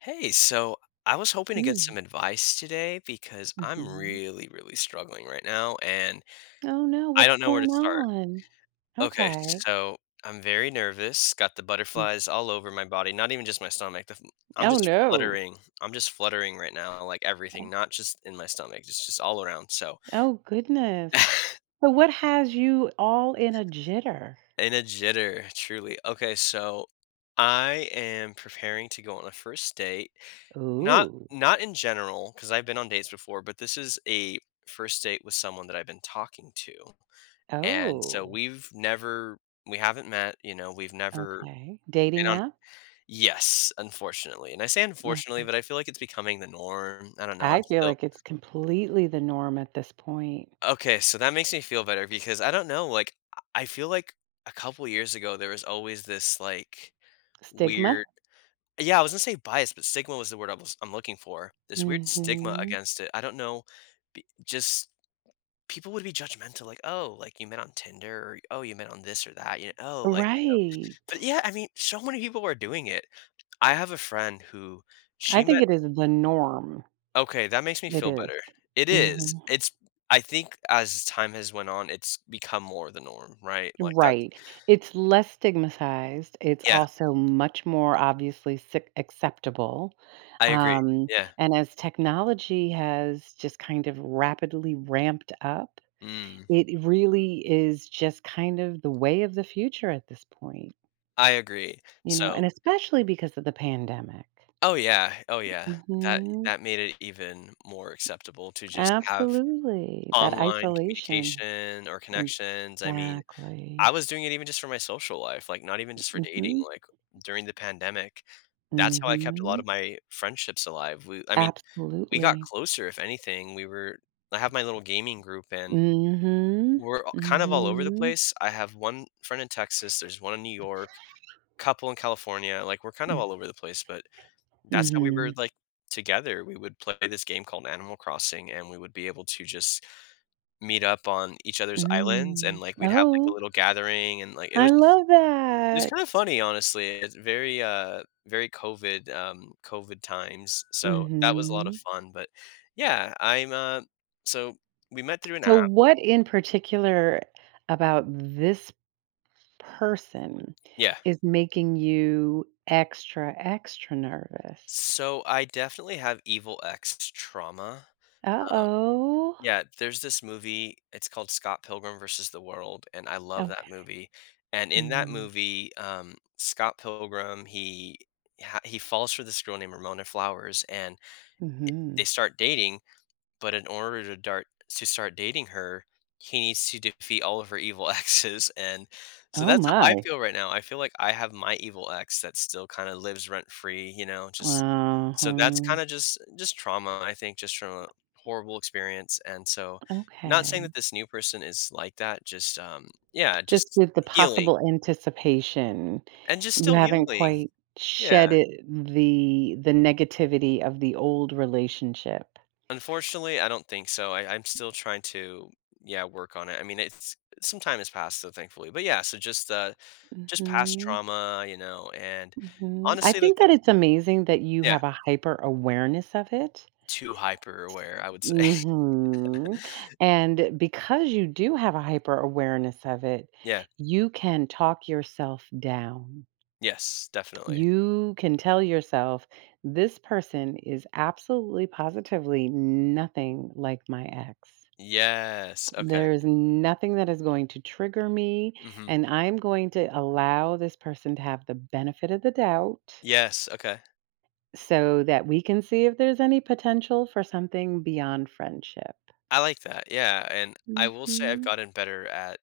Hey, so I was hoping to get some Mm, advice today because I'm mhm. really, really struggling right now and Oh, no, I what's don't know where to going start. on? Okay, Okay. so I'm very nervous, got the Mm. butterflies all over my body, not even just my stomach. I'm Oh, just no. fluttering. I'm just fluttering right now, like everything, Oh not just in my stomach, just all around. So oh, goodness. So what has you all in a jitter? in a jitter, truly. Okay, so I am preparing to go on a first date. Not Ooh. not in general, because 'cause I've been on dates before, but this is a first date with someone that I've been talking to, and so Oh, we haven't met, we've never okay. been Dating on. app? Yes, unfortunately, and I say unfortunately, Okay. but I feel like it's becoming the norm. I don't know, I I'm feel still. like it's completely the norm at this point. Okay, so that makes me feel better because I don't know, like, I feel like a couple years ago, there was always this, like, Stigma? weird. Yeah, I was gonna say bias, but stigma was the word I'm looking for. This weird stigma Mhm. against it. I don't know, be just people would be judgmental, like, "Oh, like, you met on Tinder," or, "Oh, you met on this or that," you know, "Oh, like," you know, Right. but, yeah, I mean, so many people are doing it. I have a friend who I she think met. it is the norm. Okay, that makes me It feel better. is. It is. Mhm. It's I think as time has went on, it's become more the norm, right? Like, that. Right. It's less stigmatized. It's Yeah, also much more obviously acceptable. I agree. Um, Yeah. and as technology has just kind of rapidly ramped up, Mm, it really is just kind of the way of the future at this point, I agree. So and especially because of the pandemic. oh, yeah. Oh, yeah. That Hmm. that made it even more acceptable to just have Absolutely. That online isolation. communication or connections, I mean I Exactly. was doing it even just for my social life, like, not even just for dating, Hmm. like, during the pandemic, that's how I kept a lot Hmm. of my friendships alive. We I mean, we got Absolutely. closer, if anything, we were I have my little gaming group, and Mhm. we're all kind of all over the Mhm. place. I have one friend in Texas, there's one in New York, couple in California, like, we're kind of Mm, all over the place, but that's how we were, mhm. like, together. We would play this game called Animal Crossing, and we would be able to just meet up on each other's islands, and, Mm. like, we'd have, like, a Oh, little gathering, and, like, I love it's that. kind of funny, honestly. It's very, very COVID, COVID times. Mm, So that was a lot of mhm. fun. But yeah, I'm. So we met through an So app. what in particular about this person Yeah. is making you extra, extra nervous? So I definitely have evil ex trauma. Um, Uh-oh. yeah, there's this movie. It's called Scott Pilgrim versus the World, and I love Okay. that movie. And in that Mm, movie, Scott Pilgrim he falls for this girl named Ramona Flowers, and they mhm. start dating. But in order to start dating her, he needs to defeat all of her evil exes, and so Oh that's how my. I feel right now. I feel like I have my evil ex that still kinda lives rent free, just so that's Uh-huh. kinda just trauma, I think, just from a horrible experience, and so not saying Okay. that this new person is like that, just, yeah, Just just with the healing possible anticipation. and just You still haven't healing. quite Yeah. shedded the negativity of the old relationship. Unfortunately, I don't think so. I'm still trying to, yeah, work on it. I mean, it's some time has passed, so thankfully. But yeah, so just past Mhm, trauma, and mhm. I honestly, like, think that think, it's amazing that you yeah, have a hyper awareness of it. too hyper aware, I would say. Mhm, and because you do have a hyper awareness of it, Yeah. you can talk yourself down. Yes, definitely. You can tell yourself, "This person is absolutely positively nothing like my ex." Yes. Okay. There is nothing that is going to trigger me, Hmm. and I'm going to allow this person to have the benefit of the doubt Yes. Okay. so that we can see if there's any potential for something beyond friendship. I like that. Yeah. And I will say I've Mhm. gotten better at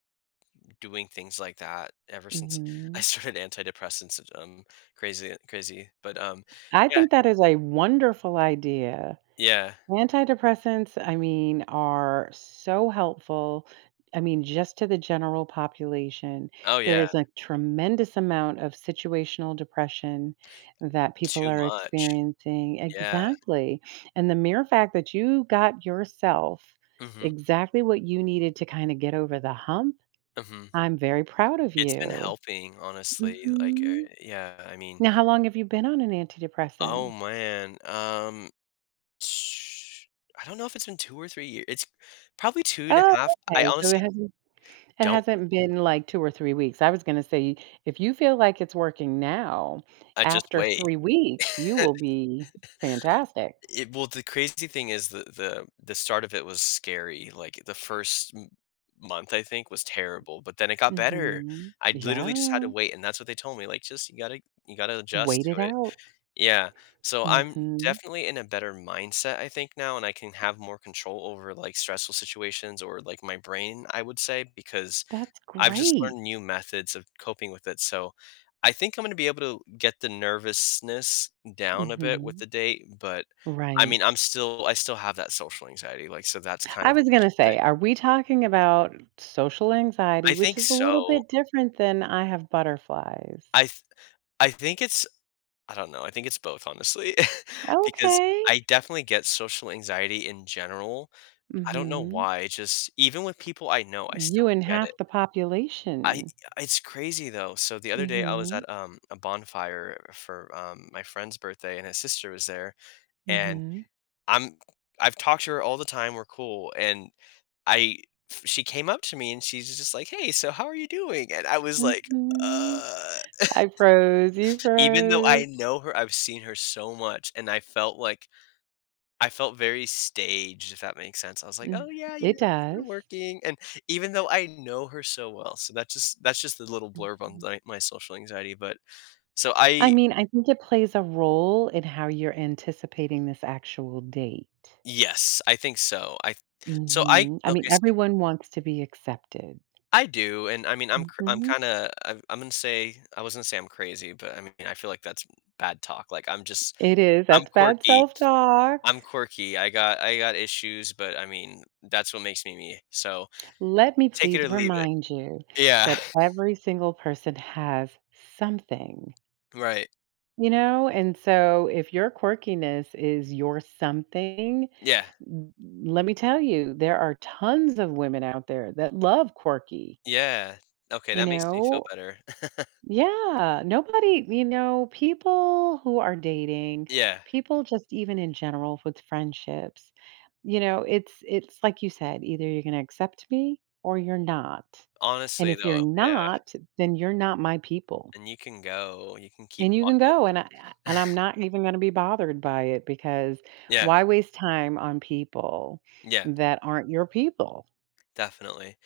doing things like that ever since I Mhm. started antidepressants. Crazy, crazy. But I yeah, think that is a wonderful idea. yeah. Antidepressants, I mean, are so helpful. I mean, just to the general population, Oh there yeah. is a tremendous amount of situational depression that people Too are much. experiencing. Yeah. Exactly. And the mere fact that you got yourself Mhm, exactly what you needed to kind of get over the hump, mhm. I'm very proud of It's been you. helping, honestly, like, Mhm. Yeah, I mean Now, how long have you been on an oh, antidepressant? man, sh- I don't know if it's been 2 or 3 years. It's probably 2 and a Oh, half. I okay. So it honestly has It don't. hasn't been, like, 2 or 3 weeks. I was gonna say, if you feel like it's working now, I just after wait. 3 weeks, you will be fantastic. It well, the crazy thing is the start of it was scary, like, the first m month, I think, was terrible, but then it got better. Mhm. I literally just had to Yeah. wait, and that's what they told me, like, "Just you gotta adjust Wait it to it." out. Yeah. So I'm Mhm. definitely in a better mindset, I think, now, and I can have more control over like stressful situations or like my brain, I would say, because That's I've just learned new great. methods of coping with it. So I think I'm going to be able to get the nervousness down a bit with Mhm. the date, but I mean, Right. I still have that social anxiety. Like, so that's kind I of the was gonna initial thing. say, are we talking about social I anxiety, which think is a little so. bit different than I have butterflies? I, th- I think I don't know. I think it's both, honestly, because Okay. I definitely get social anxiety in general. I don't know Mhm. why, it just, even with people I know, I still You and get it. half the I population. It's crazy though. So the other day I was Mhm. at, a bonfire for, my friend's birthday and his sister was there, and Mhm. I'm I've talked to her all the time, we're cool, and I she came up to me and she's just like, "Hey, so how are you doing?" And I was like, Mhm. "Uh," I froze, you even though I froze. know her, I've seen her so much, and I felt very staged, if that makes sense. I was like, Mm, "Oh, yeah, you know, it it's been does. working," and even though I know her so well, so that's just the little blurb on Mhm. my social anxiety, but, so I I mean, I think it plays a role in how you're anticipating this actual date. yes, I think so. I so I Mhm. I mean, okay, so everyone wants to be accepted. I do, and I mean, Mhm. I was gonna say I'm crazy, but I mean, I feel like that's bad talk, like, It is. I'm That's bad quirky. self-talk. I'm quirky. I got issues, but I mean, that's what makes me me, so Let me take it or please leave it. remind you Yeah. that every single person has something, Right. you know? And so if your quirkiness is your something, Yeah. N let me tell you, there are tons of women out there that love quirky, Yeah. Okay, you that makes me feel know? better. Yeah, nobody people who are dating, Yeah. people just even in general with friendships, it's like you said, either you're gonna accept me or you're not, and Honestly, if you're though, yeah, not, then you're not my people, and you can go, you can keep and you can walking. go, and I'm not even gonna be bothered by it because Yeah, why waste time on people yeah, that aren't your people? definitely.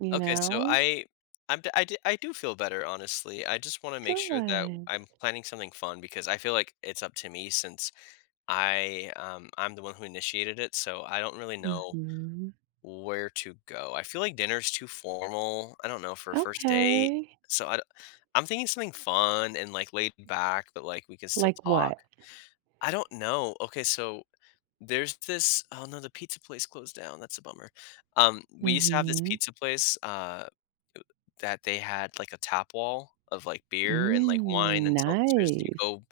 You Okay, so know? I I'm d I do feel better, honestly. I just wanna make sure that Good. I'm planning something fun because I feel like it's up to me since I'm the one who initiated it, so I don't really know Mhm. where to go. I feel like dinner's too formal. I don't know for a first date. Okay. So I'm thinking something fun and like laid back, but like we can still Like talk. what? I don't know. Okay, so there's this. Oh no, the pizza place closed down. That's a bummer. Mm, We used to have this mhm. pizza place. That they had like a tap wall of like beer and like wine Mm, and seltzers. You nice. go,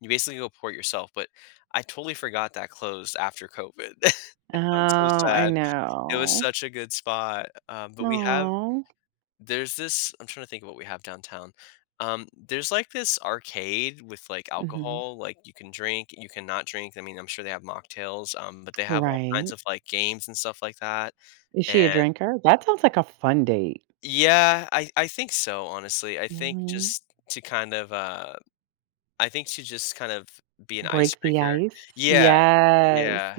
you basically go pour it yourself. But I totally forgot that closed after COVID. Oh, I'm so I sad. It was know. such a good spot, but we have. Aw. There's this I'm trying to think of what we have downtown. There's, like, this arcade with, like, Mhm. alcohol, like, you can drink, you cannot drink, I mean, I'm sure they have mocktails, but they have all kinds Right. of, like, games and stuff like that, Is and she a drinker? That sounds like a fun date. yeah, I think so, honestly, I think Mhm. just to kind of, uh I think to just kind of be an Break the icebreaker. ice. Yeah, Yes. yeah,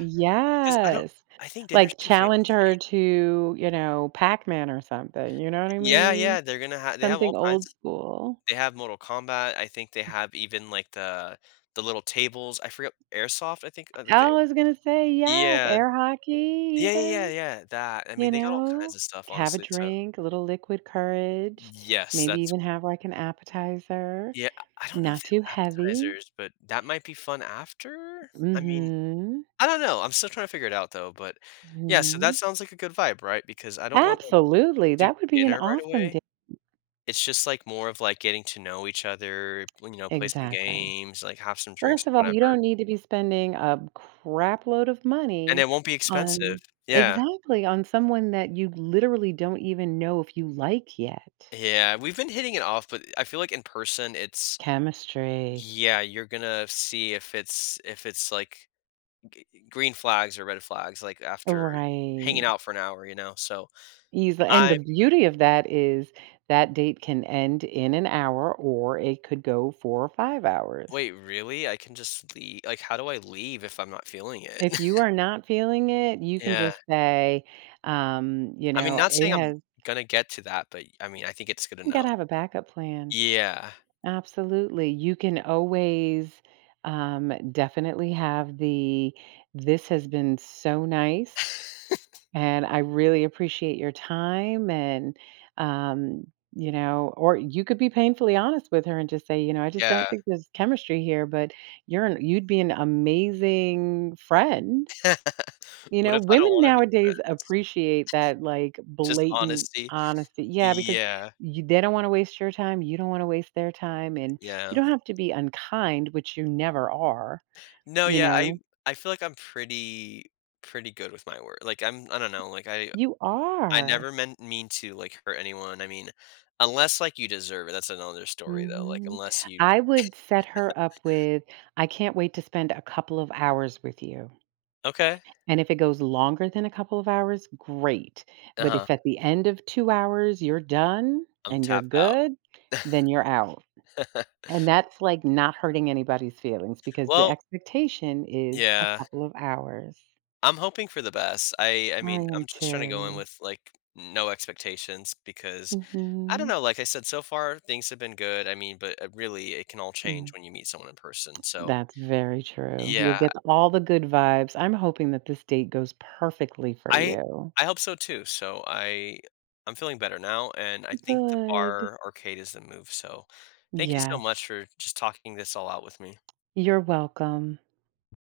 because I don't. I think dinner's Like, too fancy. challenge her to, Pac-Man or something, you know what I Yeah, mean? yeah, they're gonna have. They have all Something old kinds. school. They have Mortal Kombat, I think they have even, like, the little tables, I forget Airsoft, I think, like, the. I was gonna say, yes, Yeah. air hockey Yeah, yeah, yeah, even, yeah, that, I mean, you they got all kinds know? of stuff, Have a honestly, so. drink, a little liquid courage, Yes, maybe that's. even have, like, an appetizer, Yeah, I don't know if not they too have heavy. appetizers, but that might be fun after? I mean, Mhm, I don't know, I'm still trying to figure it out, though, but yeah, so that mhm. sounds like a good vibe, right? Because I don't wanna Absolutely, do that would be an dinner right awesome day. away. It's just, like, more of, like, getting to know each other, play some Exactly. games, like, have some drinks First of or all, you whatever. don't need to be spending a crap load of And money it won't be expensive. on. Yeah. Exactly, on someone that you literally don't even know if you like yet. Yeah, we've been hitting it off, but I feel like in person, it's, Chemistry. yeah, you're gonna see if it's like, g green flags or red flags, like, after hanging Right. out for an hour, so Easily, and the I beauty of that is that date can end in an hour or it could go 4 or 5 hours. wait, really? I can just leave. Like, how do I leave if I'm not feeling it? If you are not feeling it, you can Yeah. just say, I mean, not it saying I'm has gonna get to that, but, I mean, I think it's good to you know. gotta have a backup plan. Yeah. Absolutely. You can always, definitely have the, "This has been so nice." And I really appreciate your time and um, or you could be painfully honest with her and just say, I just Yeah. don't think there's chemistry here, but you'd be an amazing friend. What if I don't Women wanna be nowadays friends? appreciate that like Just blatant honesty. honesty. Yeah, because Yeah. They don't want to waste your time, you don't want to waste their time and you Yeah. don't have to be unkind, which you never are, No, you yeah, I know. I feel like I'm pretty pretty good with my word. Like I don't know, like I You I are. never mean to like hurt anyone. I mean, unless like you deserve it. That's another story though. Like Mhm. unless you. I would set her up with, "I can't wait to spend a couple of hours with you." Okay. And if it goes longer than a couple of hours, great. But Uh-huh. if at the end of 2 hours you're done I'm and you're tapped out. good, then you're out. And that's, like, not hurting anybody's feelings because the Well, expectation is a yeah. couple of hours. I'm hoping for the best. I I I mean, am I'm just trying to go in too. with like no expectations because I don't Mhm. know, like I said, so far things have been good. I mean, but really it can all change Mm. when you meet someone in person. So, That's very true. yeah, You'll get all the good vibes. I'm hoping that this date goes perfectly for I you. I hope so too. So I'm feeling better now, and I think the Good. bar arcade is the move. So thank you so Yes. much for just talking this all out with me. You're welcome.